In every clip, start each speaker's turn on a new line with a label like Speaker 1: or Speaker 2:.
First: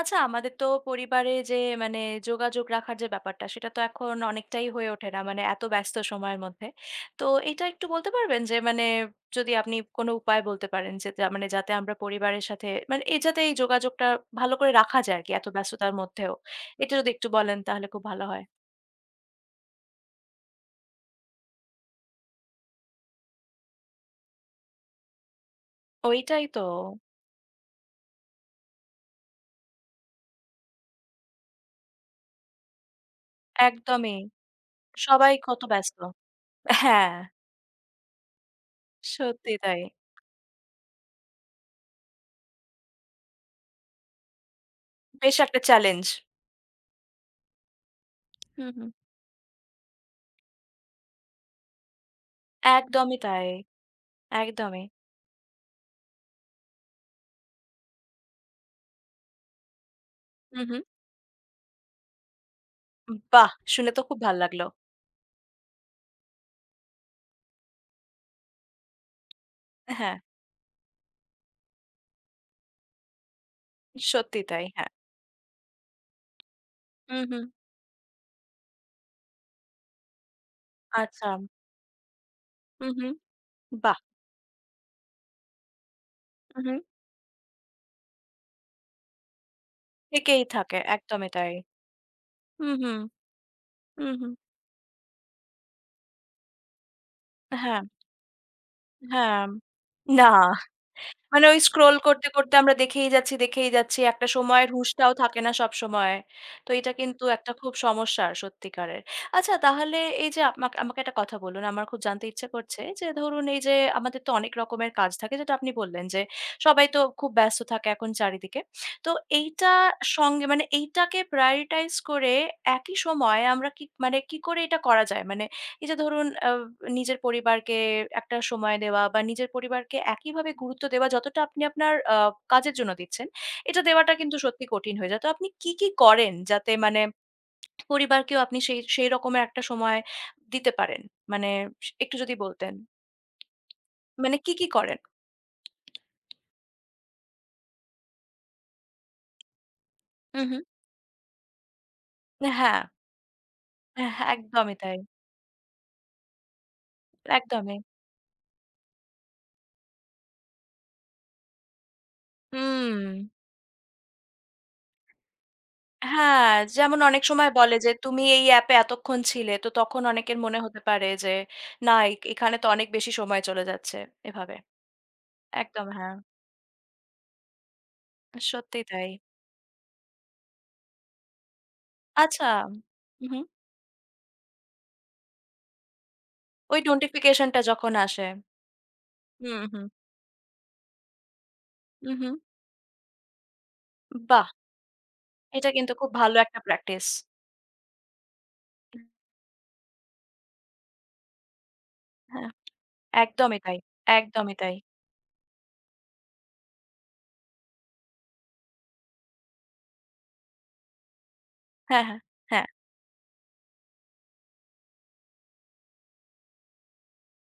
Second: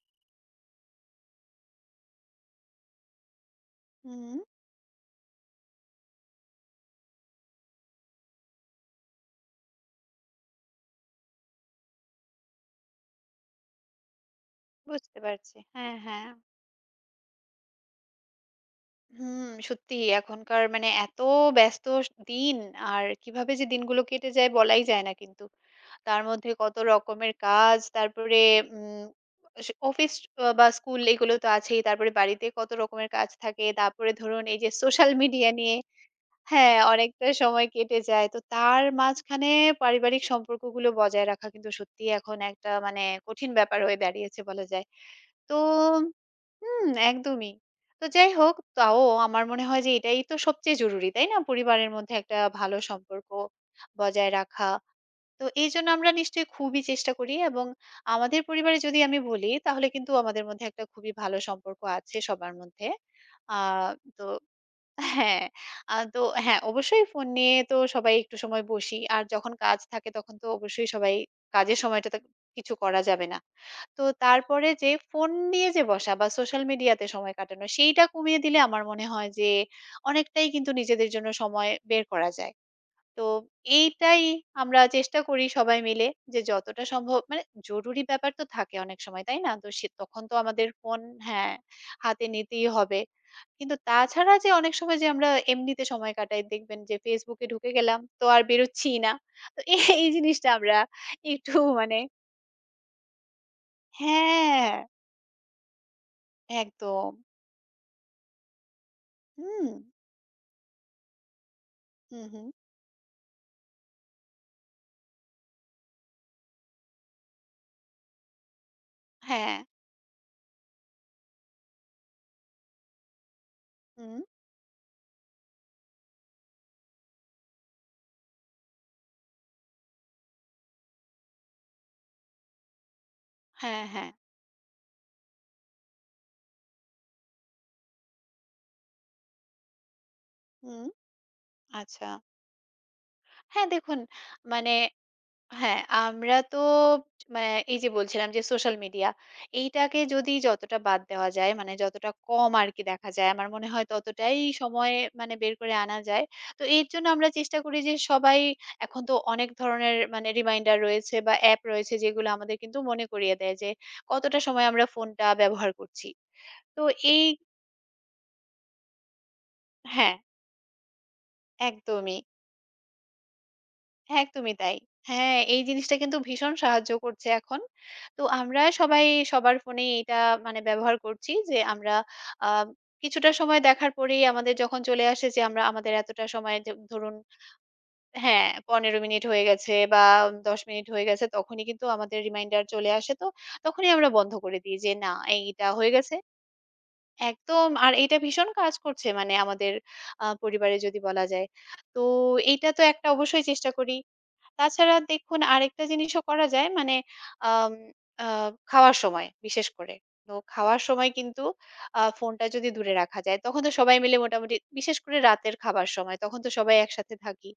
Speaker 1: আচ্ছা, আমাদের তো পরিবারে যে মানে যোগাযোগ রাখার যে ব্যাপারটা সেটা তো এখন
Speaker 2: হুম,
Speaker 1: অনেকটাই হয়ে ওঠে না, মানে এত ব্যস্ত সময়ের মধ্যে। তো এটা একটু বলতে পারবেন যে মানে যদি আপনি কোনো উপায় বলতে পারেন যে মানে যাতে আমরা পরিবারের সাথে মানে এই যাতে এই যোগাযোগটা ভালো করে রাখা যায়
Speaker 2: বুঝতে
Speaker 1: আর কি, এত
Speaker 2: পারছি।
Speaker 1: ব্যস্ততার
Speaker 2: হ্যাঁ, হ্যাঁ।
Speaker 1: মধ্যেও? এটা যদি একটু বলেন তাহলে খুব ভালো হয়।
Speaker 2: হুম, সত্যিই এখনকার এত ব্যস্ত স দিন আর কিভাবে যে দিনগুলো কেটে যায় বলাই যায় না কিন্তু। তার
Speaker 1: ওইটাই
Speaker 2: মধ্যে
Speaker 1: তো।
Speaker 2: কত রকমের কাজ, তারপরে উম সে অফিস বা স্কুল এগুলো তো আছেই। তারপরে বাড়িতে কত রকমের কাজ থাকে। তারপরে
Speaker 1: একদমই,
Speaker 2: ধরুন এই যে সোশ্যাল
Speaker 1: সবাই
Speaker 2: মিডিয়া
Speaker 1: কত
Speaker 2: নিয়ে
Speaker 1: ব্যস্ত।
Speaker 2: হ্যাঁ,
Speaker 1: হ্যাঁ,
Speaker 2: অনেকটা সময় কেটে যায়। তো তার মাঝখানে
Speaker 1: সত্যি তাই।
Speaker 2: পারিবারিক সম্পর্কগুলো বজায় রাখা কিন্তু সত্যিই এখন একটা কঠিন ব্যাপার হয়ে দাঁড়িয়েছে বলা যায়।
Speaker 1: বেশ
Speaker 2: তো
Speaker 1: একটা চ্যালেঞ্জ।
Speaker 2: হুম, একদমই। তো যাই হোক,
Speaker 1: হুম হুম।
Speaker 2: তাও আমার মনে হয় যে এটাই তো সবচেয়ে জরুরি, তাই না? পরিবারের মধ্যে একটা ভালো
Speaker 1: একদমই
Speaker 2: সম্পর্ক
Speaker 1: তাই।
Speaker 2: বজায় রাখা।
Speaker 1: একদমই।
Speaker 2: তো এইজন্য আমরা নিশ্চয়ই খুবই চেষ্টা করি এবং আমাদের পরিবারে যদি আমি বলি, তাহলে কিন্তু আমাদের
Speaker 1: হুম
Speaker 2: মধ্যে
Speaker 1: হুম।
Speaker 2: একটা খুবই ভালো সম্পর্ক আছে সবার মধ্যে।
Speaker 1: বাহ!
Speaker 2: আ
Speaker 1: শুনে তো খুব
Speaker 2: তো
Speaker 1: ভাল লাগলো।
Speaker 2: হ্যাঁ, আ তো হ্যাঁ, অবশ্যই ফোন নিয়ে তো সবাই একটু সময় বসি। আর যখন কাজ থাকে
Speaker 1: হ্যাঁ,
Speaker 2: তখন তো অবশ্যই সবাই কাজের সময়টাতে কিছু করা যাবে না। তো
Speaker 1: সত্যি তাই।
Speaker 2: তারপরে
Speaker 1: হ্যাঁ।
Speaker 2: যে ফোন নিয়ে যে বসা বা সোশ্যাল মিডিয়াতে
Speaker 1: হুম,
Speaker 2: সময়
Speaker 1: হুম।
Speaker 2: কাটানো সেইটা কমিয়ে দিলে আমার মনে হয় যে অনেকটাই কিন্তু নিজেদের জন্য
Speaker 1: আচ্ছা।
Speaker 2: সময় বের করা যায়।
Speaker 1: হুম, হুম।
Speaker 2: তো
Speaker 1: বাহ!
Speaker 2: এইটাই আমরা চেষ্টা করি সবাই মিলে যে
Speaker 1: হু, হুম।
Speaker 2: যতটা সম্ভব জরুরি ব্যাপার তো থাকে অনেক সময়, তাই না? তো সে তখন তো
Speaker 1: থেকেই
Speaker 2: আমাদের
Speaker 1: থাকে।
Speaker 2: ফোন
Speaker 1: একদমই তাই।
Speaker 2: হ্যাঁ, হাতে নিতেই
Speaker 1: হুম, হুম।
Speaker 2: হবে। কিন্তু
Speaker 1: হুম, হুম।
Speaker 2: তাছাড়া যে অনেক সময় যে আমরা এমনিতে সময় কাটাই দেখবেন যে Facebook এ ঢুকে
Speaker 1: হ্যাঁ,
Speaker 2: গেলাম তো আর বেরোচ্ছিই না।
Speaker 1: হ্যাঁ।
Speaker 2: তো এই এই
Speaker 1: না।
Speaker 2: জিনিসটা আমরা
Speaker 1: মানে
Speaker 2: একটু
Speaker 1: ওই স্ক্রল
Speaker 2: মানে
Speaker 1: করতে, করতে আমরা দেখেই যাচ্ছি, দেখেই যাচ্ছি। একটা সময়ের
Speaker 2: হ্যাঁ,
Speaker 1: হুঁশটাও থাকে না সবসময়। তো এটা
Speaker 2: একদম।
Speaker 1: কিন্তু একটা খুব সমস্যার, সত্যিকারের। আচ্ছা,
Speaker 2: হুম,
Speaker 1: তাহলে এই যে আমাকে আমাকে একটা কথা বলুন। আমার খুব
Speaker 2: হু,
Speaker 1: জানতে
Speaker 2: হু।
Speaker 1: ইচ্ছে করছে যে ধরুন এই যে আমাদের তো অনেক রকমের কাজ থাকে, যেটা আপনি বললেন, যে সবাই তো খুব ব্যস্ত থাকে এখন চারিদিকে। তো
Speaker 2: হ্যাঁ।
Speaker 1: এইটা সঙ্গে মানে এইটাকে prioritize করে একই সময়ে আমরা কি মানে
Speaker 2: হুম।
Speaker 1: কি করে এটা করা যায়? মানে এই যে ধরুন নিজের পরিবারকে একটা সময় দেওয়া বা নিজের পরিবারকে একইভাবে গুরুত্ব দেওয়া যতটা আপনি আপনার কাজের জন্য দিচ্ছেন, এটা
Speaker 2: হ্যাঁ, হ্যাঁ।
Speaker 1: দেওয়াটা কিন্তু সত্যি কঠিন হয়ে যায়। তো আপনি কি করেন যাতে মানে পরিবারকেও আপনি সেই সেই রকমের একটা সময় দিতে
Speaker 2: হুম।
Speaker 1: পারেন? মানে
Speaker 2: আচ্ছা।
Speaker 1: একটু যদি বলতেন।
Speaker 2: হ্যাঁ, দেখুন
Speaker 1: মানে কি
Speaker 2: মানে
Speaker 1: করেন?
Speaker 2: হ্যাঁ, আমরা তো এই যে বলছিলাম যে সোশ্যাল মিডিয়া এইটাকে যদি
Speaker 1: হুম, হুম।
Speaker 2: যতটা বাদ দেওয়া যায় যতটা কম
Speaker 1: হ্যাঁ,
Speaker 2: আরকি দেখা যায় আমার মনে হয়
Speaker 1: হ্যাঁ,
Speaker 2: ততটাই
Speaker 1: একদমই
Speaker 2: সময়
Speaker 1: তাই।
Speaker 2: বের করে আনা যায়। তো এর জন্য আমরা চেষ্টা করি
Speaker 1: একদমই।
Speaker 2: যে সবাই এখন তো অনেক ধরনের রিমাইন্ডার রয়েছে বা অ্যাপ রয়েছে যেগুলো আমাদের কিন্তু
Speaker 1: হুম।
Speaker 2: মনে করিয়ে দেয় যে কতটা সময় আমরা ফোনটা ব্যবহার করছি।
Speaker 1: হ্যাঁ,
Speaker 2: তো
Speaker 1: যেমন
Speaker 2: এই
Speaker 1: অনেক সময় বলে যে, "তুমি এই অ্যাপে এতক্ষণ ছিলে।" তো তখন
Speaker 2: হ্যাঁ,
Speaker 1: অনেকের মনে হতে পারে যে, "না,
Speaker 2: একদমই।
Speaker 1: এখানে তো অনেক বেশি সময় চলে যাচ্ছে।"
Speaker 2: একদমই
Speaker 1: এভাবে।
Speaker 2: তাই। হ্যাঁ, এই
Speaker 1: একদম
Speaker 2: জিনিসটা
Speaker 1: হ্যাঁ,
Speaker 2: কিন্তু ভীষণ সাহায্য করছে এখন। তো আমরা
Speaker 1: সত্যিই
Speaker 2: সবাই
Speaker 1: তাই।
Speaker 2: সবার ফোনেই এটা ব্যবহার করছি যে আমরা
Speaker 1: আচ্ছা।
Speaker 2: আ
Speaker 1: হুম,
Speaker 2: কিছুটা
Speaker 1: হুম।
Speaker 2: সময় দেখার পরেই আমাদের যখন চলে আসে যে আমরা আমাদের এতটা সময় যে
Speaker 1: ওই
Speaker 2: ধরুন
Speaker 1: নোটিফিকেশন টা যখন আসে।
Speaker 2: হ্যাঁ, ১৫ মিনিট হয়ে
Speaker 1: হুম,
Speaker 2: গেছে
Speaker 1: হুম,
Speaker 2: বা ১০ মিনিট হয়ে গেছে তখনই কিন্তু
Speaker 1: হুম,
Speaker 2: আমাদের
Speaker 1: হুম।
Speaker 2: রিমাইন্ডার চলে আসে। তো তখনই আমরা বন্ধ
Speaker 1: বাহ!
Speaker 2: করে দিই যে না এইটা
Speaker 1: এটা
Speaker 2: হয়ে
Speaker 1: কিন্তু খুব
Speaker 2: গেছে।
Speaker 1: ভালো একটা প্র্যাকটিস।
Speaker 2: একদম আর এটা ভীষণ কাজ করছে আমাদের পরিবারে যদি বলা যায়। তো
Speaker 1: হ্যাঁ,
Speaker 2: এইটা তো একটা অবশ্যই
Speaker 1: একদমই
Speaker 2: চেষ্টা
Speaker 1: তাই,
Speaker 2: করি।
Speaker 1: একদমই তাই।
Speaker 2: তাছাড়া দেখুন আরেকটা জিনিসও করা যায় মানে আম আ খাওয়ার সময় বিশেষ করে। তো খাওয়ার সময় কিন্তু
Speaker 1: হ্যাঁ, হ্যাঁ,
Speaker 2: ফোনটা
Speaker 1: হ্যাঁ,
Speaker 2: যদি দূরে রাখা যায়, তখন তো সবাই মিলে মোটামুটি বিশেষ করে রাতের খাবার সময়, তখন তো সবাই একসাথে থাকি।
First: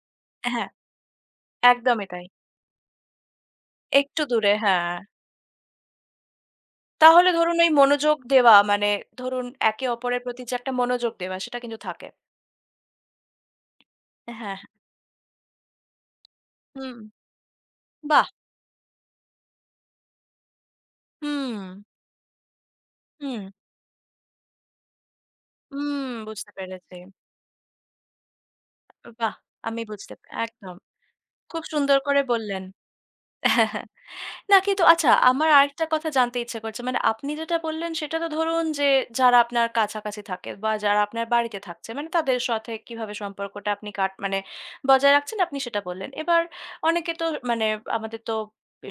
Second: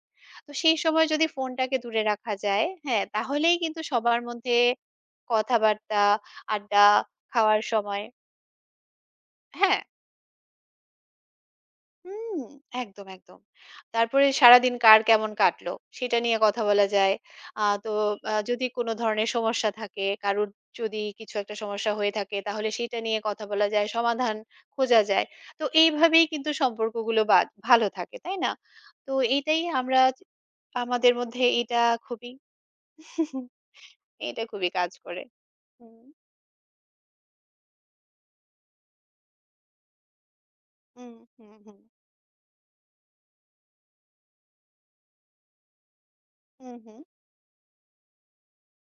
Speaker 2: তো
Speaker 1: হ্যাঁ,
Speaker 2: সেই সময় যদি ফোনটাকে দূরে
Speaker 1: একদমই তাই।
Speaker 2: রাখা যায়, হ্যাঁ? তাহলেই কিন্তু সবার
Speaker 1: একটু দূরে,
Speaker 2: মধ্যে
Speaker 1: হ্যাঁ।
Speaker 2: কথাবার্তা, আড্ডা,
Speaker 1: তাহলে ধরুন
Speaker 2: খাওয়ার
Speaker 1: ওই
Speaker 2: সময়
Speaker 1: মনোযোগ দেওয়া মানে ধরুন
Speaker 2: হ্যাঁ?
Speaker 1: একে অপরের প্রতি যে একটা মনোযোগ দেওয়া সেটা কিন্তু থাকে।
Speaker 2: হুম, একদম, একদম। তারপরে
Speaker 1: হ্যাঁ, হ্যাঁ।
Speaker 2: সারাদিন কার কেমন কাটলো সেটা নিয়ে কথা বলা
Speaker 1: হুম,
Speaker 2: যায়। আ তো
Speaker 1: বাহ!
Speaker 2: আ যদি কোন ধরনের সমস্যা থাকে, কারোর যদি কিছু একটা
Speaker 1: হুম,
Speaker 2: সমস্যা হয়ে থাকে তাহলে সেটা নিয়ে
Speaker 1: হুম,
Speaker 2: কথা বলা যায়, সমাধান খোঁজা যায়। তো
Speaker 1: হুম,
Speaker 2: এইভাবেই কিন্তু
Speaker 1: বুঝতে পেরেছি।
Speaker 2: সম্পর্কগুলো বাদ ভালো থাকে, তাই না? তো
Speaker 1: বাহ!
Speaker 2: এইটাই
Speaker 1: আমি
Speaker 2: আমরা
Speaker 1: একদম।
Speaker 2: আমাদের মধ্যে
Speaker 1: খুব
Speaker 2: এটা
Speaker 1: সুন্দর করে
Speaker 2: খুবই
Speaker 1: বললেন।
Speaker 2: এটা
Speaker 1: না
Speaker 2: খুবই
Speaker 1: কিন্তু,
Speaker 2: কাজ
Speaker 1: আচ্ছা,
Speaker 2: করে।
Speaker 1: আমার আরেকটা
Speaker 2: হুম,
Speaker 1: কথা জানতে ইচ্ছে করছে। মানে আপনি যেটা বললেন সেটা তো ধরুন যে যারা আপনার কাছাকাছি থাকে বা যারা
Speaker 2: হুম,
Speaker 1: আপনার
Speaker 2: হুম,
Speaker 1: বাড়িতে
Speaker 2: হুম,
Speaker 1: থাকছে মানে তাদের সাথে কিভাবে সম্পর্কটা আপনি মানে বজায় রাখছেন আপনি, সেটা বললেন। এবার
Speaker 2: হুম, হুম।
Speaker 1: অনেকে তো মানে আমাদের তো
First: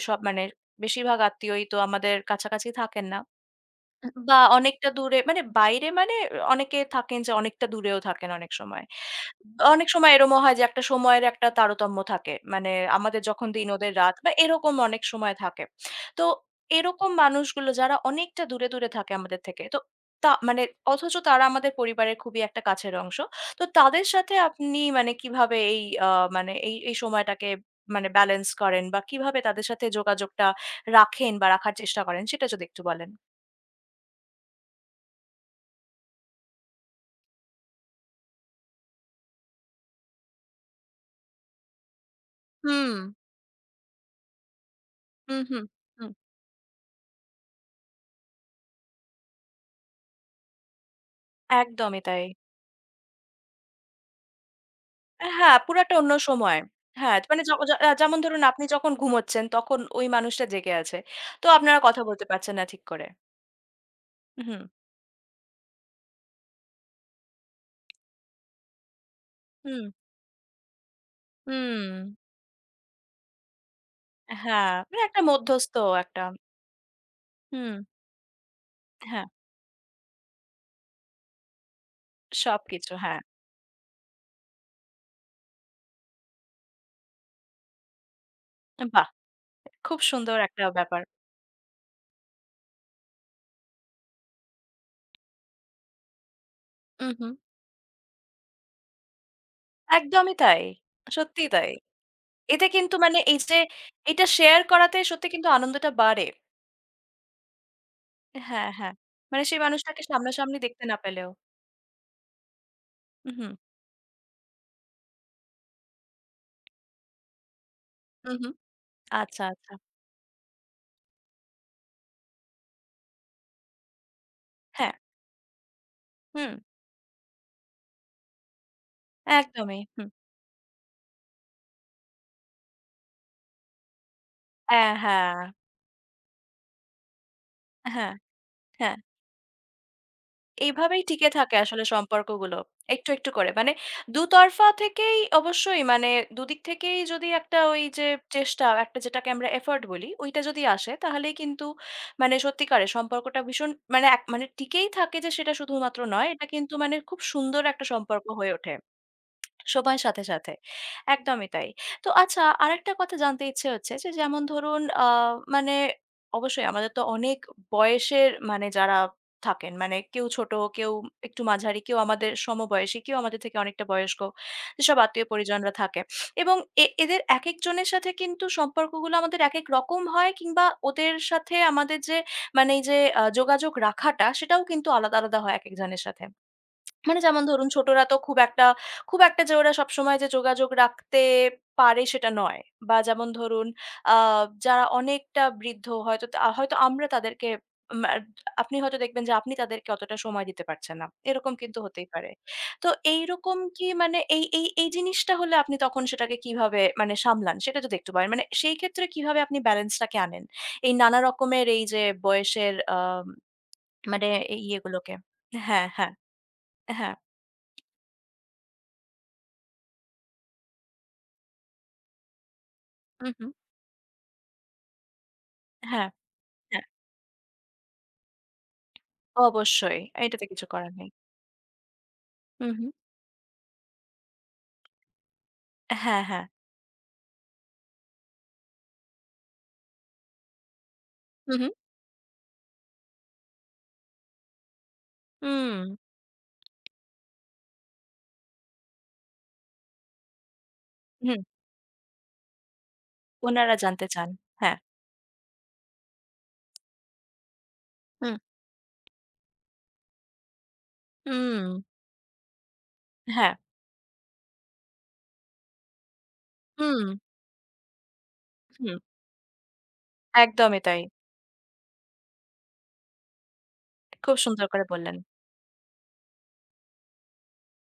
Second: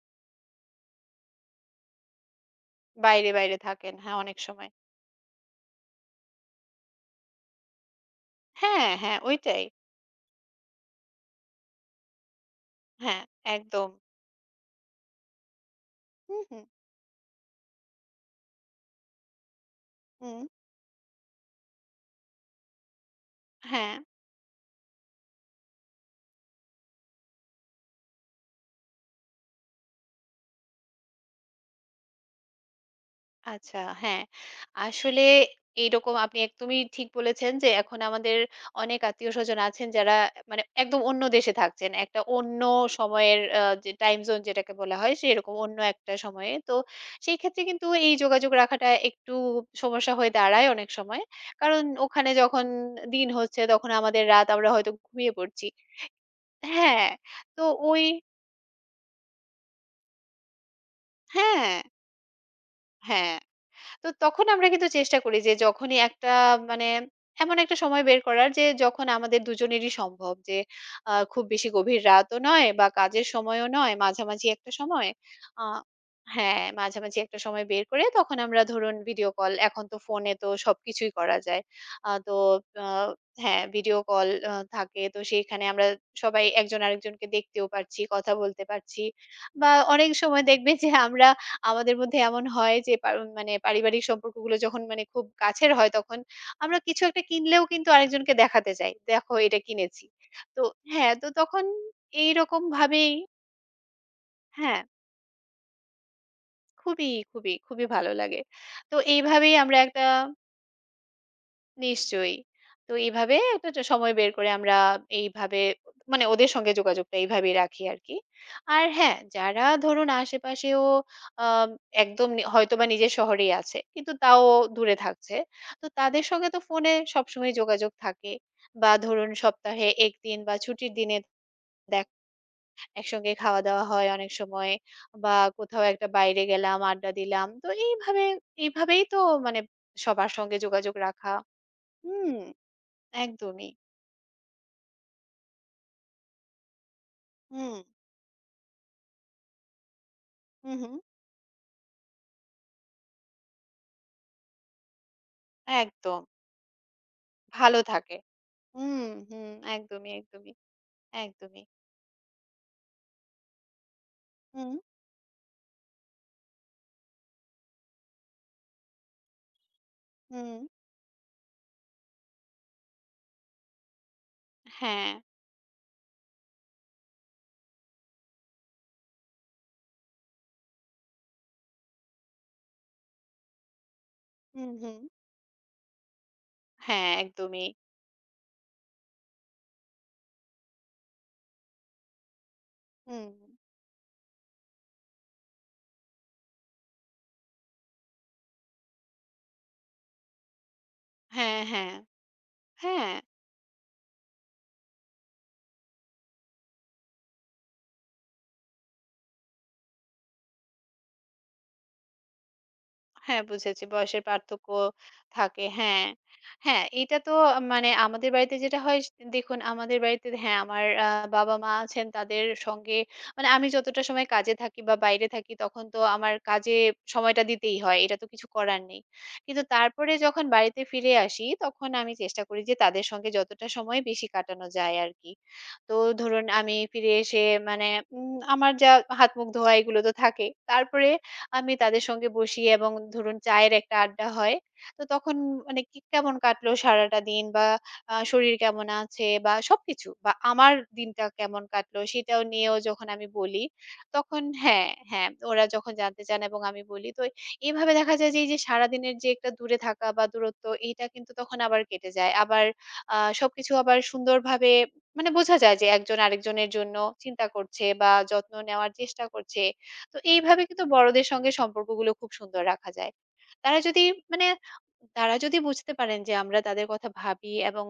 Speaker 1: সব মানে বেশিরভাগ আত্মীয়ই তো আমাদের কাছাকাছি থাকেন না।
Speaker 2: বাইরে, বাইরে থাকেন। হ্যাঁ, অনেক
Speaker 1: বা
Speaker 2: সময়।
Speaker 1: অনেকটা দূরে মানে বাইরে মানে অনেকে থাকেন যে অনেকটা দূরেও থাকেন অনেক সময়।
Speaker 2: হ্যাঁ, হ্যাঁ, ওইটাই।
Speaker 1: অনেক সময় এরকমও হয় যে একটা সময়ের একটা তারতম্য থাকে। মানে আমাদের
Speaker 2: হ্যাঁ,
Speaker 1: যখন দিন,
Speaker 2: একদম।
Speaker 1: ওদের রাত বা এরকম অনেক সময় থাকে। তো
Speaker 2: হুম, হুম,
Speaker 1: এরকম মানুষগুলো যারা অনেকটা দূরে, দূরে থাকে আমাদের থেকে। তো তা
Speaker 2: হুম।
Speaker 1: মানে অথচ তারা আমাদের পরিবারের খুবই একটা কাছের অংশ। তো
Speaker 2: হ্যাঁ,
Speaker 1: তাদের সাথে আপনি মানে কিভাবে এই আ মানে এই সময়টাকে মানে ব্যালেন্স করেন বা কিভাবে তাদের সাথে যোগাযোগটা রাখেন বা রাখার চেষ্টা করেন সেটা যদি একটু বলেন?
Speaker 2: আচ্ছা হ্যাঁ। আসলে এইরকম আপনি একদমই ঠিক বলেছেন যে এখন আমাদের অনেক আত্মীয়স্বজন আছেন যারা একদম অন্য দেশে থাকছেন। একটা অন্য
Speaker 1: হুম,
Speaker 2: সময়ের যে টাইম জোন যেটাকে বলা হয়
Speaker 1: হুম,
Speaker 2: সেরকম
Speaker 1: হুম,
Speaker 2: অন্য
Speaker 1: হুম।
Speaker 2: একটা সময়ে। তো সেই ক্ষেত্রে কিন্তু এই যোগাযোগ রাখাটা একটু সমস্যা হয়ে দাঁড়ায় অনেক সময়। কারণ
Speaker 1: একদমই তাই।
Speaker 2: ওখানে যখন দিন হচ্ছে তখন আমাদের রাত আমরা হয়তো ঘুমিয়ে
Speaker 1: হ্যাঁ,
Speaker 2: পড়ছি।
Speaker 1: পুরাটা অন্য সময়।
Speaker 2: হ্যাঁ,
Speaker 1: হ্যাঁ, মানে য
Speaker 2: তো
Speaker 1: য আহ,
Speaker 2: ওই
Speaker 1: যেমন ধরুন আপনি যখন ঘুমোচ্ছেন তখন ওই মানুষটা জেগে আছে। তো
Speaker 2: হ্যাঁ,
Speaker 1: আপনারা কথা বলতে পারছেন না ঠিক করে।
Speaker 2: হ্যাঁ। তো তখন
Speaker 1: হুম।
Speaker 2: আমরা কিন্তু চেষ্টা করি যে যখনই একটা মানে এমন একটা সময় বের করার যে যখন আমাদের
Speaker 1: হুম,
Speaker 2: দুজনেরই সম্ভব যে খুব বেশি
Speaker 1: হুম।
Speaker 2: গভীর রাতও নয় বা কাজের সময়ও নয় মাঝামাঝি একটা
Speaker 1: হ্যাঁ, মানে
Speaker 2: সময়
Speaker 1: একটা মধ্যস্থ
Speaker 2: আহ,
Speaker 1: একটা।
Speaker 2: হ্যাঁ মাঝামাঝি একটা সময়
Speaker 1: হুম,
Speaker 2: বের করে তখন আমরা ধরুন
Speaker 1: হ্যাঁ,
Speaker 2: ভিডিও কল এখন তো ফোনে তো সবকিছুই করা যায় আহ, তো
Speaker 1: সবকিছু
Speaker 2: আহ,
Speaker 1: হ্যাঁ।
Speaker 2: হ্যাঁ ভিডিও কল থাকে তো সেইখানে আমরা সবাই একজন আরেকজনকে দেখতেও পারছি কথা বলতে পারছি
Speaker 1: বাহ!
Speaker 2: বা
Speaker 1: খুব
Speaker 2: অনেক
Speaker 1: সুন্দর
Speaker 2: সময়
Speaker 1: একটা
Speaker 2: দেখবে যে
Speaker 1: ব্যাপার।
Speaker 2: আমরা আমাদের মধ্যে এমন হয় যে পারিবারিক সম্পর্কগুলো যখন খুব কাছের হয় তখন আমরা কিছু
Speaker 1: উম
Speaker 2: একটা
Speaker 1: হুম।
Speaker 2: কিনলেও কিন্তু আরেকজনকে দেখাতে চাই। দেখো এটা কিনেছি।
Speaker 1: একদমই
Speaker 2: তো
Speaker 1: তাই।
Speaker 2: হ্যাঁ, তো
Speaker 1: সত্যিই
Speaker 2: তখন
Speaker 1: তাই।
Speaker 2: এইরকম
Speaker 1: এতে কিন্তু
Speaker 2: ভাবেই
Speaker 1: মানে এই যে এটা শেয়ার
Speaker 2: হ্যাঁ,
Speaker 1: করাতে সত্যি কিন্তু আনন্দটা বাড়ে।
Speaker 2: খুবই, খুবই, খুবই ভালো লাগে।
Speaker 1: হ্যাঁ, হ্যাঁ।
Speaker 2: তো
Speaker 1: মানে
Speaker 2: এইভাবেই
Speaker 1: সেই
Speaker 2: আমরা একটা
Speaker 1: মানুষটাকে সামনাসামনি দেখতে না পেলেও।
Speaker 2: নিশ্চয়ই। তো এইভাবে
Speaker 1: উহুম।
Speaker 2: একটা জ সময় বের করে আমরা এইভাবে ওদের সঙ্গে যোগাযোগটা এইভাবেই রাখি আরকি।
Speaker 1: উম হুম।
Speaker 2: আর হ্যাঁ,
Speaker 1: আচ্ছা,
Speaker 2: যারা
Speaker 1: আচ্ছা।
Speaker 2: ধরুন আশেপাশেও আম একদম নি হয়তোবা নিজের শহরেই আছে। কিন্তু তাও
Speaker 1: হ্যাঁ।
Speaker 2: দূরে থাকছে। তো তাদের সঙ্গে
Speaker 1: হুম।
Speaker 2: তো ফোনে সবসময় যোগাযোগ থাকে। বা ধরুন
Speaker 1: একদমই।
Speaker 2: সপ্তাহে
Speaker 1: হুম।
Speaker 2: ১ দিন বা ছুটির দিনে দেখ একসঙ্গে খাওয়া-দাওয়া হয় অনেক সময়।
Speaker 1: অ্যা হ্যাঁ,
Speaker 2: বা কোথাও একটা বাইরে গেলাম, আড্ডা দিলাম। তো
Speaker 1: হ্যাঁ,
Speaker 2: এইভাবে
Speaker 1: হ্যাঁ।
Speaker 2: এইভাবেই তো মানে সবার সঙ্গে যোগাযোগ
Speaker 1: এইভাবেই টিকে
Speaker 2: রাখা।
Speaker 1: থাকে আসলে
Speaker 2: হুম।
Speaker 1: সম্পর্কগুলো। একটু, একটু করে।
Speaker 2: একদমই।
Speaker 1: মানে দুতরফা থেকেই অবশ্যই মানে দুদিক থেকেই যদি একটা
Speaker 2: হুম,
Speaker 1: ওই যে চেষ্টা, একটা যেটাকে আমরা এফোর্ট বলি, ওইটা যদি
Speaker 2: হুম,
Speaker 1: আসে
Speaker 2: হুম।
Speaker 1: তাহলেই কিন্তু মানে সত্যিকারের সম্পর্কটা ভীষণ মানে এক মানে টিকেই থাকে, যে সেটা শুধুমাত্র
Speaker 2: একদম।
Speaker 1: নয়। এটা কিন্তু মানে খুব সুন্দর
Speaker 2: ভালো
Speaker 1: একটা
Speaker 2: থাকে।
Speaker 1: সম্পর্ক হয়ে ওঠে।
Speaker 2: হুম, হুম।
Speaker 1: সময়ের
Speaker 2: একদমই,
Speaker 1: সাথে, সাথে।
Speaker 2: একদমই,
Speaker 1: একদমই
Speaker 2: একদমই।
Speaker 1: তাই। তো আচ্ছা, আরেকটা কথা জানতে ইচ্ছে হচ্ছে, যে যেমন
Speaker 2: হুম,
Speaker 1: ধরুন মানে অবশ্যই আমাদের তো অনেক বয়সের মানে যারা থাকেন মানে কেউ ছোট,
Speaker 2: হুম।
Speaker 1: কেউ একটু মাঝারি, কেউ আমাদের সমবয়সী, কেউ আমাদের থেকে অনেকটা বয়স্ক, যেসব
Speaker 2: হ্যাঁ।
Speaker 1: আত্মীয়-পরিজনরা থাকে, এবং এদের একেকজনের সাথে কিন্তু সম্পর্কগুলো আমাদের একেক রকম হয় কিংবা ওদের সাথে আমাদের যে মানে এই যে যোগাযোগ রাখাটা সেটাও
Speaker 2: হুম,
Speaker 1: কিন্তু
Speaker 2: হুম।
Speaker 1: আলাদা, আলাদা হয় একেকজনের সাথে।
Speaker 2: হ্যাঁ,
Speaker 1: মানে যেমন
Speaker 2: একদমই।
Speaker 1: ধরুন ছোটরা তো খুব একটা যে ওরা সবসময় যে যোগাযোগ রাখতে পারে সেটা নয়। বা
Speaker 2: হুম।
Speaker 1: যেমন ধরুন আ যারা অনেকটা বৃদ্ধ, হয়তো তা হয়তো আমরা তাদেরকে ম্যা আপনি হয়তো দেখবেন যে আপনি তাদেরকে অতটা সময় দিতে পারছেন না। এরকম
Speaker 2: হ্যাঁ,
Speaker 1: কিন্তু
Speaker 2: হ্যাঁ।
Speaker 1: হতেই পারে। তো
Speaker 2: হ্যাঁ।
Speaker 1: এইরকম কি মানে এই জিনিসটা হলে আপনি তখন সেটাকে কিভাবে মানে সামলান সেটা যদি একটু বলেন। মানে সেই ক্ষেত্রে কিভাবে আপনি ব্যালেন্স টাকে আনেন? এই নানা রকমের এই যে বয়সের
Speaker 2: হ্যাঁ, বুঝেছি। বয়সের
Speaker 1: মানে এই
Speaker 2: পার্থক্য
Speaker 1: ইয়েগুলোকে।
Speaker 2: থাকে।
Speaker 1: হ্যাঁ,
Speaker 2: হ্যাঁ,
Speaker 1: হ্যাঁ,
Speaker 2: হ্যাঁ,
Speaker 1: হ্যাঁ।
Speaker 2: এটা তো আমাদের বাড়িতে যেটা হয় স দেখুন আমাদের বাড়িতে হ্যাঁ, আমার বাবা-মা আছেন তাদের সঙ্গে
Speaker 1: উহু।
Speaker 2: আমি যতটা সময় কাজে থাকি বা বাইরে থাকি তখন তো
Speaker 1: হ্যাঁ,
Speaker 2: আমার কাজে
Speaker 1: হ্যাঁ,
Speaker 2: সময়টা দিতেই হয়। এটা তো কিছু করার নেই। কিন্তু
Speaker 1: অবশ্যই।
Speaker 2: তারপরে
Speaker 1: এটা
Speaker 2: যখন
Speaker 1: তো কিছু
Speaker 2: বাড়িতে
Speaker 1: করার নেই।
Speaker 2: ফিরে আসি তখন আমি চেষ্টা করি
Speaker 1: হুম,
Speaker 2: যে
Speaker 1: হুম।
Speaker 2: তাদের সঙ্গে যতটা সময় বেশি কাটানো যায় আরকি। তো
Speaker 1: হ্যাঁ,
Speaker 2: ধরুন
Speaker 1: হ্যাঁ।
Speaker 2: আমি ফিরে এসে মানে উম আমার যা হাত মুখ ধোয়া এগুলো তো থাকে। তারপরে
Speaker 1: হুম, হুম।
Speaker 2: আমি তাদের সঙ্গে বসি এবং ধরুন চায়ের একটা আড্ডা হয়। তো তখন
Speaker 1: হুম।
Speaker 2: কি কেমন কাটলো সারাটা দিন বা শরীর কেমন আছে বা সবকিছু বা আমার দিনটা
Speaker 1: হুম,
Speaker 2: কেমন কাটলো সেটাও নিয়েও যখন আমি বলি,
Speaker 1: উনারা জানতে চান।
Speaker 2: তখন
Speaker 1: হ্যাঁ।
Speaker 2: হ্যাঁ, হ্যাঁ, ওরা যখন জানতে চান এবং আমি বলি তো এভাবে দেখা যায়
Speaker 1: হুম,
Speaker 2: যে এই যে সারাদিনের যে একটা দূরে থাকা বা দূরত্ব এইটা কিন্তু তখন
Speaker 1: হুম।
Speaker 2: আবার কেটে যায়। আবার
Speaker 1: হ্যাঁ।
Speaker 2: সবকিছু আবার সুন্দরভাবে বোঝা যায় যে একজন আরেকজনের জন্য
Speaker 1: হুম।
Speaker 2: চিন্তা করছে বা যত্ন নেওয়ার
Speaker 1: হুম,
Speaker 2: চেষ্টা করছে। তো এইভাবে
Speaker 1: একদমই
Speaker 2: কিন্তু
Speaker 1: তাই।
Speaker 2: বড়দের সঙ্গে সম্পর্কগুলো খুব সুন্দর রাখা যায়। তারা যদি
Speaker 1: খুব
Speaker 2: মানে
Speaker 1: সুন্দর করে বললেন।
Speaker 2: তারা যদি বুঝতে পারেন যে আমরা তাদের কথা ভাবি এবং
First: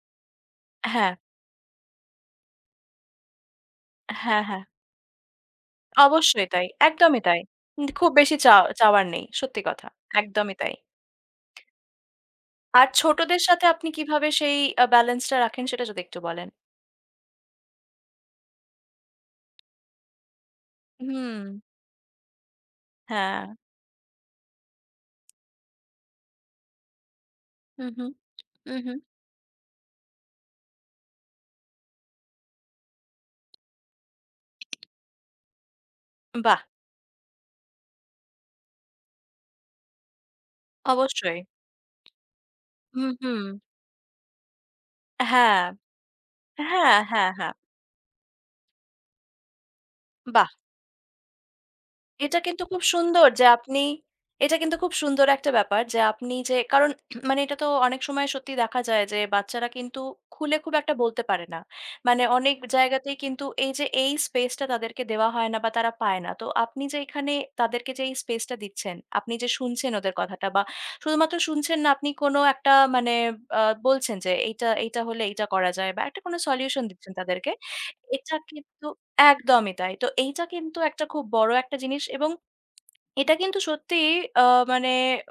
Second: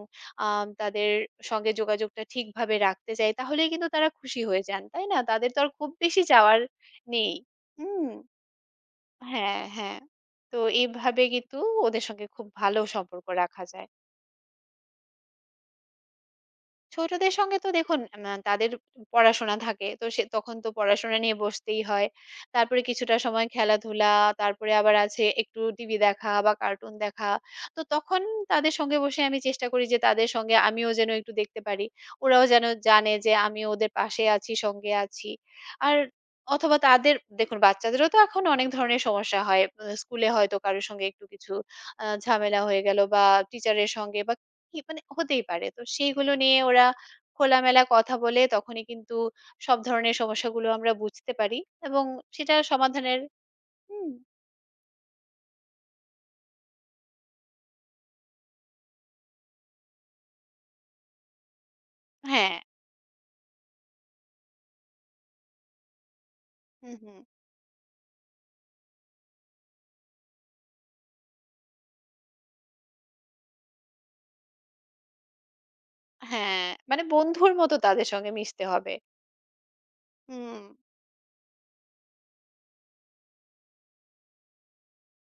Speaker 2: তাদের
Speaker 1: হ্যাঁ,
Speaker 2: সঙ্গে যোগাযোগটা ঠিকভাবে রাখতে চাই তাহলেই কিন্তু তারা খুশি
Speaker 1: হ্যাঁ, হ্যাঁ।
Speaker 2: হয়ে যান। তাই না? তাদের তো আর খুব বেশি
Speaker 1: অবশ্যই
Speaker 2: চাওয়ার
Speaker 1: তাই। একদমই
Speaker 2: নেই।
Speaker 1: তাই। উম
Speaker 2: হুম,
Speaker 1: খুব বেশি চাওয়ার নেই।
Speaker 2: হ্যাঁ,
Speaker 1: সত্যি কথা।
Speaker 2: হ্যাঁ।
Speaker 1: একদমই
Speaker 2: তো
Speaker 1: তাই।
Speaker 2: এইভাবে কিন্তু ওদের সঙ্গে খুব ভালো
Speaker 1: আর
Speaker 2: সম্পর্ক
Speaker 1: ছোটদের
Speaker 2: রাখা
Speaker 1: সাথে
Speaker 2: যায়।
Speaker 1: আপনি কিভাবে সেই ব্যালেন্সটা রাখেন সেটা যদি একটু বলেন?
Speaker 2: ছোটদের সঙ্গে তো দেখুন তাদের পড়াশোনা থাকে। তো সে তখন তো পড়াশোনা নিয়ে
Speaker 1: হুম।
Speaker 2: বসতেই হয়। তারপরে কিছুটা
Speaker 1: হ্যাঁ।
Speaker 2: সময় খেলাধুলা, তারপরে আবার আছে একটু টিভি দেখা বা কার্টুন দেখা। তো
Speaker 1: হুম, হুম।
Speaker 2: তখন তাদের
Speaker 1: হুম,
Speaker 2: সঙ্গে
Speaker 1: হুম।
Speaker 2: বসে আমি চেষ্টা করি যে তাদের সঙ্গে আমিও যেন একটু দেখতে পারি। ওরাও যেন জানে যে আমিও ওদের পাশে আছি, সঙ্গে আছি। আর
Speaker 1: বাহ!
Speaker 2: অথবা তাদের দেখুন বাচ্চাদেরও তো এখন অনেক ধরনের সমস্যা হয়। স্কুলে হয়তো কারো সঙ্গে একটু
Speaker 1: অবশ্যই।
Speaker 2: কিছু ঝামেলা হয়ে গেল
Speaker 1: হুম,
Speaker 2: বা
Speaker 1: হুম।
Speaker 2: টিচারের সঙ্গে কি হতেই
Speaker 1: হ্যাঁ।
Speaker 2: পারে। তো সেইগুলো নিয়ে ওরা
Speaker 1: হ্যাঁ, হ্যাঁ, হ্যাঁ।
Speaker 2: খোলামেলা কথা বলে তখনই কিন্তু সব ধরনের
Speaker 1: বাহ!
Speaker 2: সমস্যাগুলো আমরা বুঝতে পারি এবং
Speaker 1: এটা
Speaker 2: সেটা
Speaker 1: কিন্তু খুব
Speaker 2: সমাধানের
Speaker 1: সুন্দর যে আপনি।
Speaker 2: হুম,
Speaker 1: এটা কিন্তু খুব সুন্দর একটা ব্যাপার যে আপনি যে, কারণ মানে এটা তো অনেক সময় সত্যি দেখা যায় যে বাচ্চারা কিন্তু খুলে খুব একটা বলতে পারে না। মানে
Speaker 2: হ্যাঁ।
Speaker 1: অনেক জায়গাতেই কিন্তু এই যে এই স্পেসটা তাদেরকে দেওয়া হয় না বা তারা পায় না। তো আপনি
Speaker 2: হুম,
Speaker 1: যে
Speaker 2: হুম।
Speaker 1: এখানে তাদেরকে যে এই স্পেসটা দিচ্ছেন, আপনি যে শুনছেন ওদের কথাটা বা শুধুমাত্র শুনছেন না, আপনি কোনো একটা মানে আ বলছেন যে এইটা, এইটা হলে এইটা করা যায় বা একটা কোনো
Speaker 2: হ্যাঁ,
Speaker 1: সলিউশন দিচ্ছেন
Speaker 2: বন্ধুর
Speaker 1: তাদেরকে।
Speaker 2: মতো তাদের সঙ্গে
Speaker 1: এটা
Speaker 2: মিশতে
Speaker 1: কিন্তু
Speaker 2: হবে।
Speaker 1: একদমই তাই। তো এইটা
Speaker 2: হুম।
Speaker 1: কিন্তু একটা খুব বড় একটা জিনিস, এবং এটা কিন্তু সত্যিই আ মানে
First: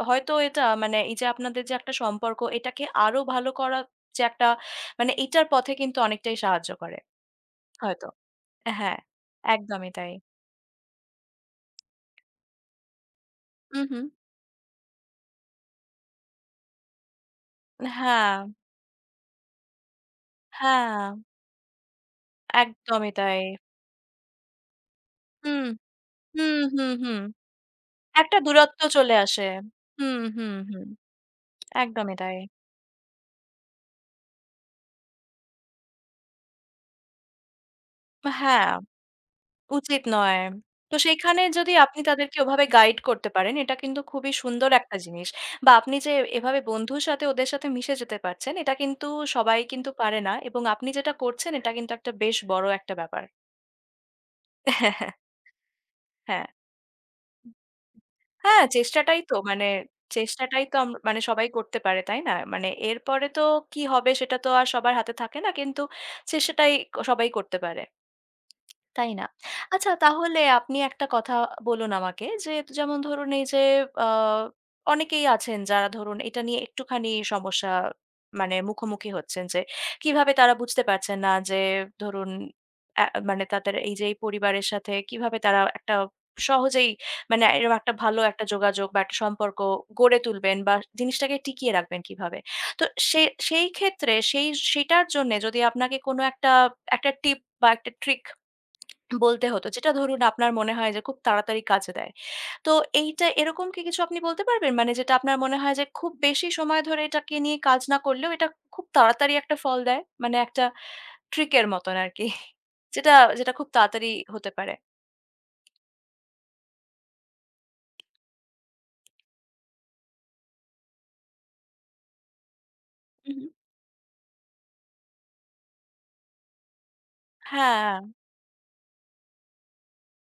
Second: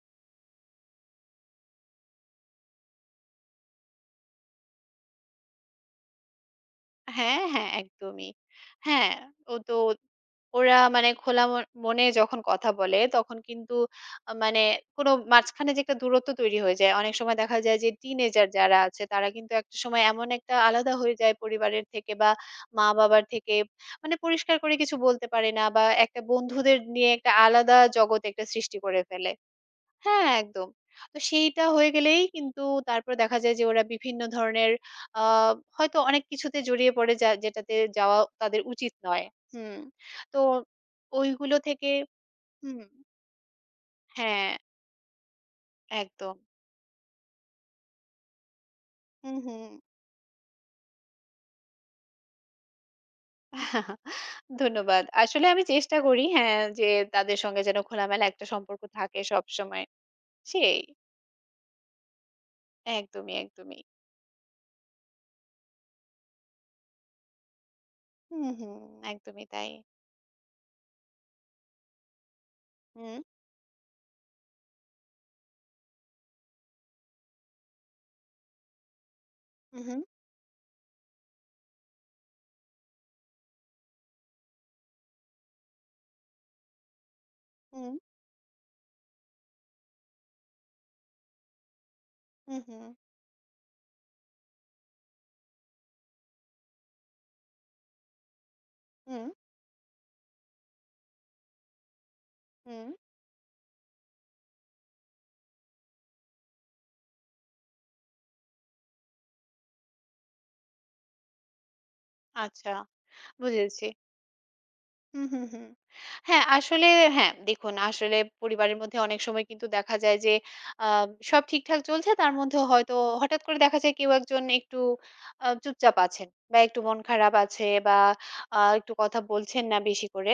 Speaker 1: হয়তো এটা মানে এই যে আপনাদের যে একটা সম্পর্ক এটাকে আরো ভালো করা যে একটা মানে এটার পথে কিন্তু অনেকটাই সাহায্য করে।
Speaker 2: হ্যাঁ, হ্যাঁ,
Speaker 1: হয়তো।
Speaker 2: একদমই।
Speaker 1: হ্যাঁ,
Speaker 2: হ্যাঁ, ও তো
Speaker 1: একদমই তাই।
Speaker 2: ওরা খোলা মন মনে যখন কথা বলে তখন কিন্তু
Speaker 1: হু, হুম।
Speaker 2: আ মানে কোনো মাঝখানে যে একটা দূরত্ব তৈরি হয়ে যায়। অনেক সময় দেখা যায় যে
Speaker 1: হ্যাঁ,
Speaker 2: টিনেজার যারা আছে তারা কিন্তু একটা সময় এমন একটা আলাদা
Speaker 1: হ্যাঁ,
Speaker 2: হয়ে যায় পরিবারের থেকে বা
Speaker 1: একদমই
Speaker 2: মা-বাবার
Speaker 1: তাই।
Speaker 2: থেকে। পরিষ্কার করে কিছু বলতে পারে না
Speaker 1: হুম,
Speaker 2: বা একটা
Speaker 1: হুম,
Speaker 2: বন্ধুদের
Speaker 1: হুম,
Speaker 2: নিয়ে
Speaker 1: হুম।
Speaker 2: একটা আলাদা জগৎ
Speaker 1: একটা
Speaker 2: একটা সৃষ্টি
Speaker 1: দূরত্ব
Speaker 2: করে
Speaker 1: চলে
Speaker 2: ফেলে।
Speaker 1: আসে। হুম,
Speaker 2: হ্যাঁ,
Speaker 1: হুম,
Speaker 2: একদম।
Speaker 1: হুম।
Speaker 2: তো সেইটা হয়ে
Speaker 1: একদমই
Speaker 2: গেলেই
Speaker 1: তাই।
Speaker 2: কিন্তু তারপরে দেখা যায় যে ওরা বিভিন্ন ধরনের আ হয়তো অনেক কিছুতে জড়িয়ে পড়ে যেটাতে যাওয়া তাদের
Speaker 1: হ্যাঁ।
Speaker 2: উচিত নয়। হুম।
Speaker 1: উচিত
Speaker 2: তো
Speaker 1: নয়। তো সেইখানে
Speaker 2: ওইগুলো
Speaker 1: যদি
Speaker 2: থেকে
Speaker 1: আপনি তাদেরকে ওভাবে
Speaker 2: হুম,
Speaker 1: গাইড করতে পারেন, এটা কিন্তু খুবই
Speaker 2: হ্যাঁ,
Speaker 1: সুন্দর একটা জিনিস। বা আপনি যে
Speaker 2: একদম।
Speaker 1: এভাবে বন্ধুর সাথে ওদের সাথে মিশে যেতে পারছেন, এটা কিন্তু
Speaker 2: হুম,
Speaker 1: সবাই
Speaker 2: হুম।
Speaker 1: কিন্তু পারে না, এবং আপনি যেটা করছেন এটা কিন্তু একটা বেশ বড় একটা ব্যাপার।
Speaker 2: ধন্যবাদ। আসলে আমি চেষ্টা করি
Speaker 1: হ্যাঁ।
Speaker 2: হ্যাঁ, যে তাদের সঙ্গে যেন খোলামেলা একটা
Speaker 1: হ্যাঁ,
Speaker 2: সম্পর্ক থাকে
Speaker 1: চেষ্টাটাই তো মানে
Speaker 2: সবসময়।
Speaker 1: চেষ্টাটাই তো
Speaker 2: সেই।
Speaker 1: মানে সবাই করতে পারে, তাই না? মানে এরপরে
Speaker 2: একদমই,
Speaker 1: তো
Speaker 2: একদমই।
Speaker 1: কি হবে সেটা তো আর সবার হাতে থাকে না। কিন্তু চেষ্টাটাই সবাই করতে পারে।
Speaker 2: হুম, হুম।
Speaker 1: তাই না?
Speaker 2: একদমই তাই।
Speaker 1: আচ্ছা, তাহলে আপনি একটা কথা বলুন আমাকে, যে যেমন
Speaker 2: হুম,
Speaker 1: ধরুন এই যে আ অনেকেই আছেন যারা ধরুন এটা নিয়ে একটুখানি সমস্যা মানে মুখোমুখি হচ্ছেন, যে
Speaker 2: উহু,
Speaker 1: কিভাবে তারা বুঝতে পারছেন না যে ধরুন মানে তাদের এই যে এই পরিবারের সাথে কিভাবে তারা একটা সহজেই মানে এরকম একটা
Speaker 2: হুম,
Speaker 1: ভালো একটা যোগাযোগ বা একটা সম্পর্ক গড়ে তুলবেন বা জিনিসটাকে টিকিয়ে রাখবেন কিভাবে?
Speaker 2: উহু,
Speaker 1: তো সে সেই ক্ষেত্রে সেই সেটার জন্যে যদি আপনাকে কোনো একটা, একটা টিপ বা একটা ট্রিক
Speaker 2: হুম, হুম।
Speaker 1: বলতে হতো। যেটা ধরুন আপনার মনে হয় যে খুব তাড়াতাড়ি কাজে দেয়। তো
Speaker 2: হুম
Speaker 1: এইটা এরকম কি কিছু আপনি বলতে পারবেন? মানে যেটা আপনার মনে হয় যে খুব বেশি সময় ধরে এটাকে নিয়ে কাজ না করলেও এটা খুব তাড়াতাড়ি একটা ফল দেয়। মানে একটা ট্রিক এর মতন আরকি।
Speaker 2: আচ্ছা।
Speaker 1: যেটা, যেটা খুব
Speaker 2: বুঝেছি।
Speaker 1: তাড়াতাড়ি হতে পারে।
Speaker 2: হুম, হুম, হুম। হ্যাঁ, আসলে হ্যাঁ, দেখুন আসলে পরিবারের মধ্যে অনেক সময় কিন্তু দেখা যায় যে আ সব ঠিকঠাক চলছে তার মধ্যেও হয়তো হঠাৎ
Speaker 1: উহু।
Speaker 2: করে দেখা যায় কেউ একজন একটু চুপচাপ আছেন বা একটু মন খারাপ আছে
Speaker 1: হ্যাঁ,
Speaker 2: বা একটু কথা বলছেন না বেশি করে।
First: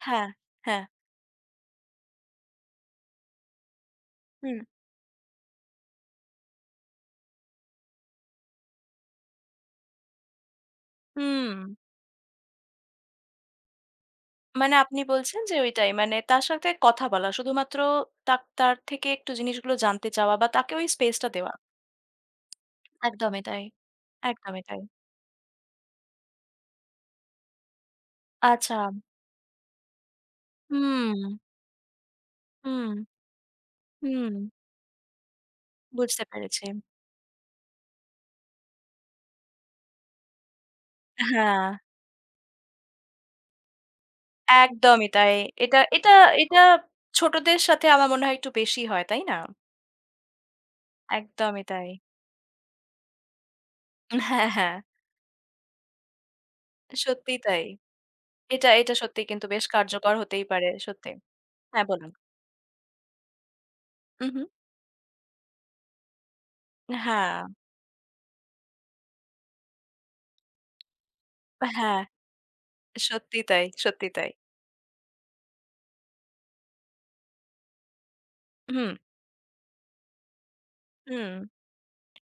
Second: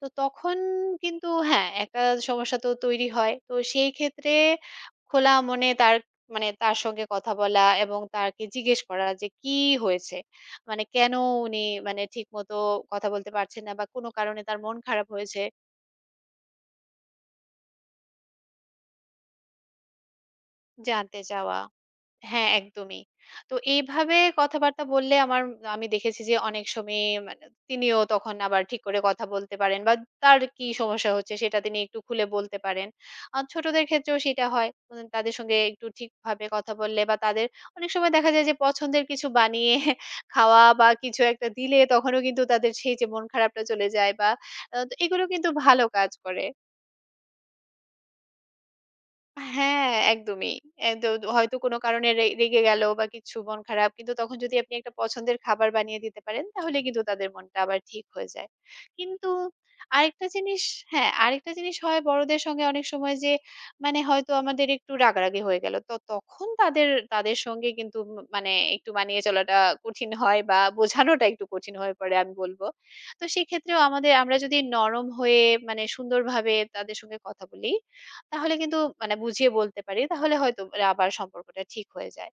Speaker 2: তো
Speaker 1: হ্যাঁ,
Speaker 2: তখন
Speaker 1: হ্যাঁ।
Speaker 2: কিন্তু হ্যাঁ, একটা সমস্যা তো তৈরি হয়। তো সেই ক্ষেত্রে
Speaker 1: হুম,
Speaker 2: খোলা মনে তার সঙ্গে কথা বলা এবং তাকে জিজ্ঞেস করা যে কি হয়েছে? কেন
Speaker 1: হুম।
Speaker 2: উনি ঠিকমতো কথা বলতে পারছেন না বা কোনো কারণে তার
Speaker 1: মানে
Speaker 2: মন
Speaker 1: আপনি
Speaker 2: খারাপ হয়েছে
Speaker 1: বলছেন যে ওইটাই। মানে তার সাথে কথা বলা। শুধুমাত্র তা তার থেকে একটু জিনিসগুলো জানতে চাওয়া বা তাকে ওই
Speaker 2: জানতে
Speaker 1: স্পেসটা দেওয়া।
Speaker 2: চাওয়া। হ্যাঁ, একদমই।
Speaker 1: একদমই
Speaker 2: তো
Speaker 1: তাই,
Speaker 2: এইভাবে
Speaker 1: একদমই তাই।
Speaker 2: কথাবার্তা বললে আমি দেখেছি যে অনেক সময়ে তিনিও তখন আবার
Speaker 1: আচ্ছা।
Speaker 2: ঠিক করে কথা বলতে পারেন বা তার কি সমস্যা হচ্ছে
Speaker 1: হুম।
Speaker 2: সেটা তিনি একটু খুলে বলতে পারেন।
Speaker 1: হুম,
Speaker 2: আর ছোটদের ক্ষেত্রেও
Speaker 1: হুম,
Speaker 2: সেটা হয়। তাদের সঙ্গে একটু
Speaker 1: বুঝতে
Speaker 2: ঠিকভাবে
Speaker 1: পেরেছি।
Speaker 2: কথা বললে বা তাদের অনেক সময় দেখা যায় যে পছন্দের কিছু বানিয়ে খাওয়া বা কিছু একটা
Speaker 1: হ্যাঁ,
Speaker 2: দিলে তখনও কিন্তু তাদের সেই যে মন খারাপটা চলে যায় বা তো
Speaker 1: একদমই
Speaker 2: এগুলো
Speaker 1: তাই।
Speaker 2: কিন্তু
Speaker 1: এটা
Speaker 2: ভালো কাজ
Speaker 1: এটা
Speaker 2: করে।
Speaker 1: এটা ছোটদের সাথে আমার মনে হয় একটু বেশি হয়, তাই না?
Speaker 2: হ্যাঁ, একদমই। এদ হয়তো
Speaker 1: একদমই
Speaker 2: কোনো
Speaker 1: তাই।
Speaker 2: কারণে রেগে গেল বা কিছু মন খারাপ। কিন্তু তখন
Speaker 1: হ্যাঁ,
Speaker 2: যদি আপনি
Speaker 1: হ্যাঁ,
Speaker 2: একটা পছন্দের খাবার বানিয়ে দিতে পারেন তাহলে কিন্তু তাদের
Speaker 1: সত্যিই
Speaker 2: মনটা
Speaker 1: তাই।
Speaker 2: আবার ঠিক হয়ে যায়।
Speaker 1: এটা এটা সত্যিই
Speaker 2: কিন্তু
Speaker 1: কিন্তু বেশ কার্যকর
Speaker 2: আরেকটা
Speaker 1: হতেই
Speaker 2: জিনিস
Speaker 1: পারে,
Speaker 2: হ্যাঁ,
Speaker 1: সত্যি।
Speaker 2: আরেকটা জিনিস
Speaker 1: হ্যাঁ,
Speaker 2: হয়
Speaker 1: বলুন।
Speaker 2: বড়দের সঙ্গে অনেক সময় যে হয়তো
Speaker 1: উহু।
Speaker 2: আমাদের একটু রাগারাগি হয়ে গেল। তো তখন তাদের
Speaker 1: হ্যাঁ,
Speaker 2: তাদের সঙ্গে কিন্তু ম মানে একটু মানিয়ে চলাটা কঠিন হয় বা বোঝানোটা একটু কঠিন হয়ে
Speaker 1: হ্যাঁ,
Speaker 2: পড়ে আমি বলব। তো
Speaker 1: সত্যিই তাই,
Speaker 2: সেক্ষেত্রেও
Speaker 1: সত্যিই তাই।
Speaker 2: আমরা যদি নরম হয়ে সুন্দরভাবে তাদের সঙ্গে কথা বলি তাহলে কিন্তু
Speaker 1: হুম,
Speaker 2: বুঝিয়ে বলতে পারি। তাহলে হয়তো আবার
Speaker 1: হুম।
Speaker 2: সম্পর্কটা ঠিক হয়ে যায়।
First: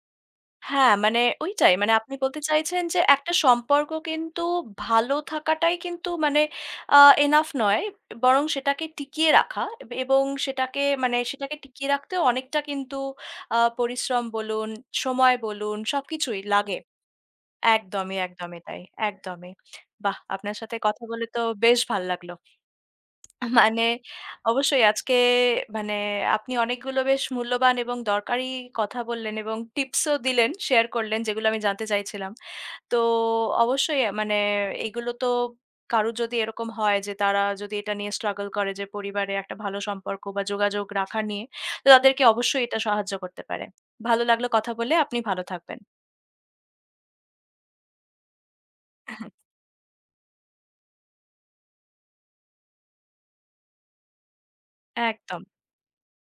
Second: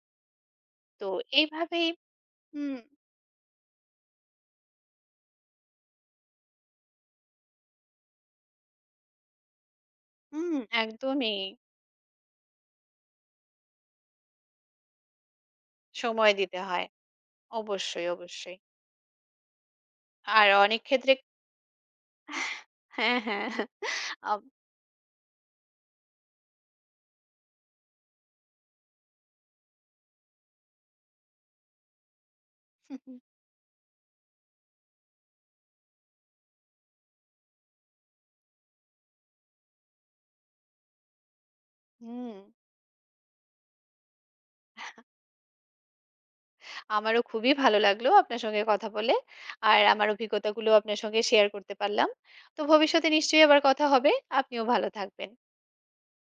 Speaker 1: হ্যাঁ,
Speaker 2: তো
Speaker 1: মানে ওইটাই।
Speaker 2: এইভাবেই
Speaker 1: মানে আপনি বলতে
Speaker 2: হুম,
Speaker 1: চাইছেন যে একটা সম্পর্ক কিন্তু ভালো থাকাটাই কিন্তু মানে আ এনাফ নয়। বরং সেটাকে টিকিয়ে রাখা এবং
Speaker 2: হুম,
Speaker 1: সেটাকে মানে
Speaker 2: একদমই
Speaker 1: সেটাকে টিকিয়ে রাখতেও অনেকটা কিন্তু পরিশ্রম বলুন, সময় বলুন,
Speaker 2: সময়
Speaker 1: সবকিছুই
Speaker 2: দিতে
Speaker 1: লাগে।
Speaker 2: হয়। অবশ্যই,
Speaker 1: একদমই,
Speaker 2: অবশ্যই।
Speaker 1: একদমই তাই। একদমই। বাহ!
Speaker 2: আর
Speaker 1: আপনার সাথে
Speaker 2: অনেক
Speaker 1: কথা
Speaker 2: ক্ষেত্রে
Speaker 1: বলে তো বেশ ভাল লাগলো।
Speaker 2: হ্যাঁ, হ্যাঁ।
Speaker 1: মানে
Speaker 2: আম
Speaker 1: অবশ্যই আজকে মানে আপনি অনেকগুলো বেশ মূল্যবান এবং দরকারি কথা বললেন এবং টিপসও দিলেন, শেয়ার করলেন, যেগুলো আমি জানতে চাইছিলাম। তো অবশ্যই মানে এগুলো তো কারো যদি এরকম হয় যে তারা যদি এটা নিয়ে struggle করে, যে পরিবারে একটা ভালো সম্পর্ক বা যোগাযোগ রাখা নিয়ে, তো তাদেরকে
Speaker 2: হুম,
Speaker 1: অবশ্যই এটা সাহায্য করতে পারে। ভালো লাগলো কথা বলে, আপনি ভালো থাকবেন।
Speaker 2: আমারও খুবই ভালো লাগলো আপনার সঙ্গে কথা বলে। আর আমার অভিজ্ঞতাগুলো আপনার সঙ্গে শেয়ার করতে পারলাম। তো ভবিষ্যতে নিশ্চয়ই আবার কথা হবে। আপনিও ভালো থাকবেন।
Speaker 1: একদম।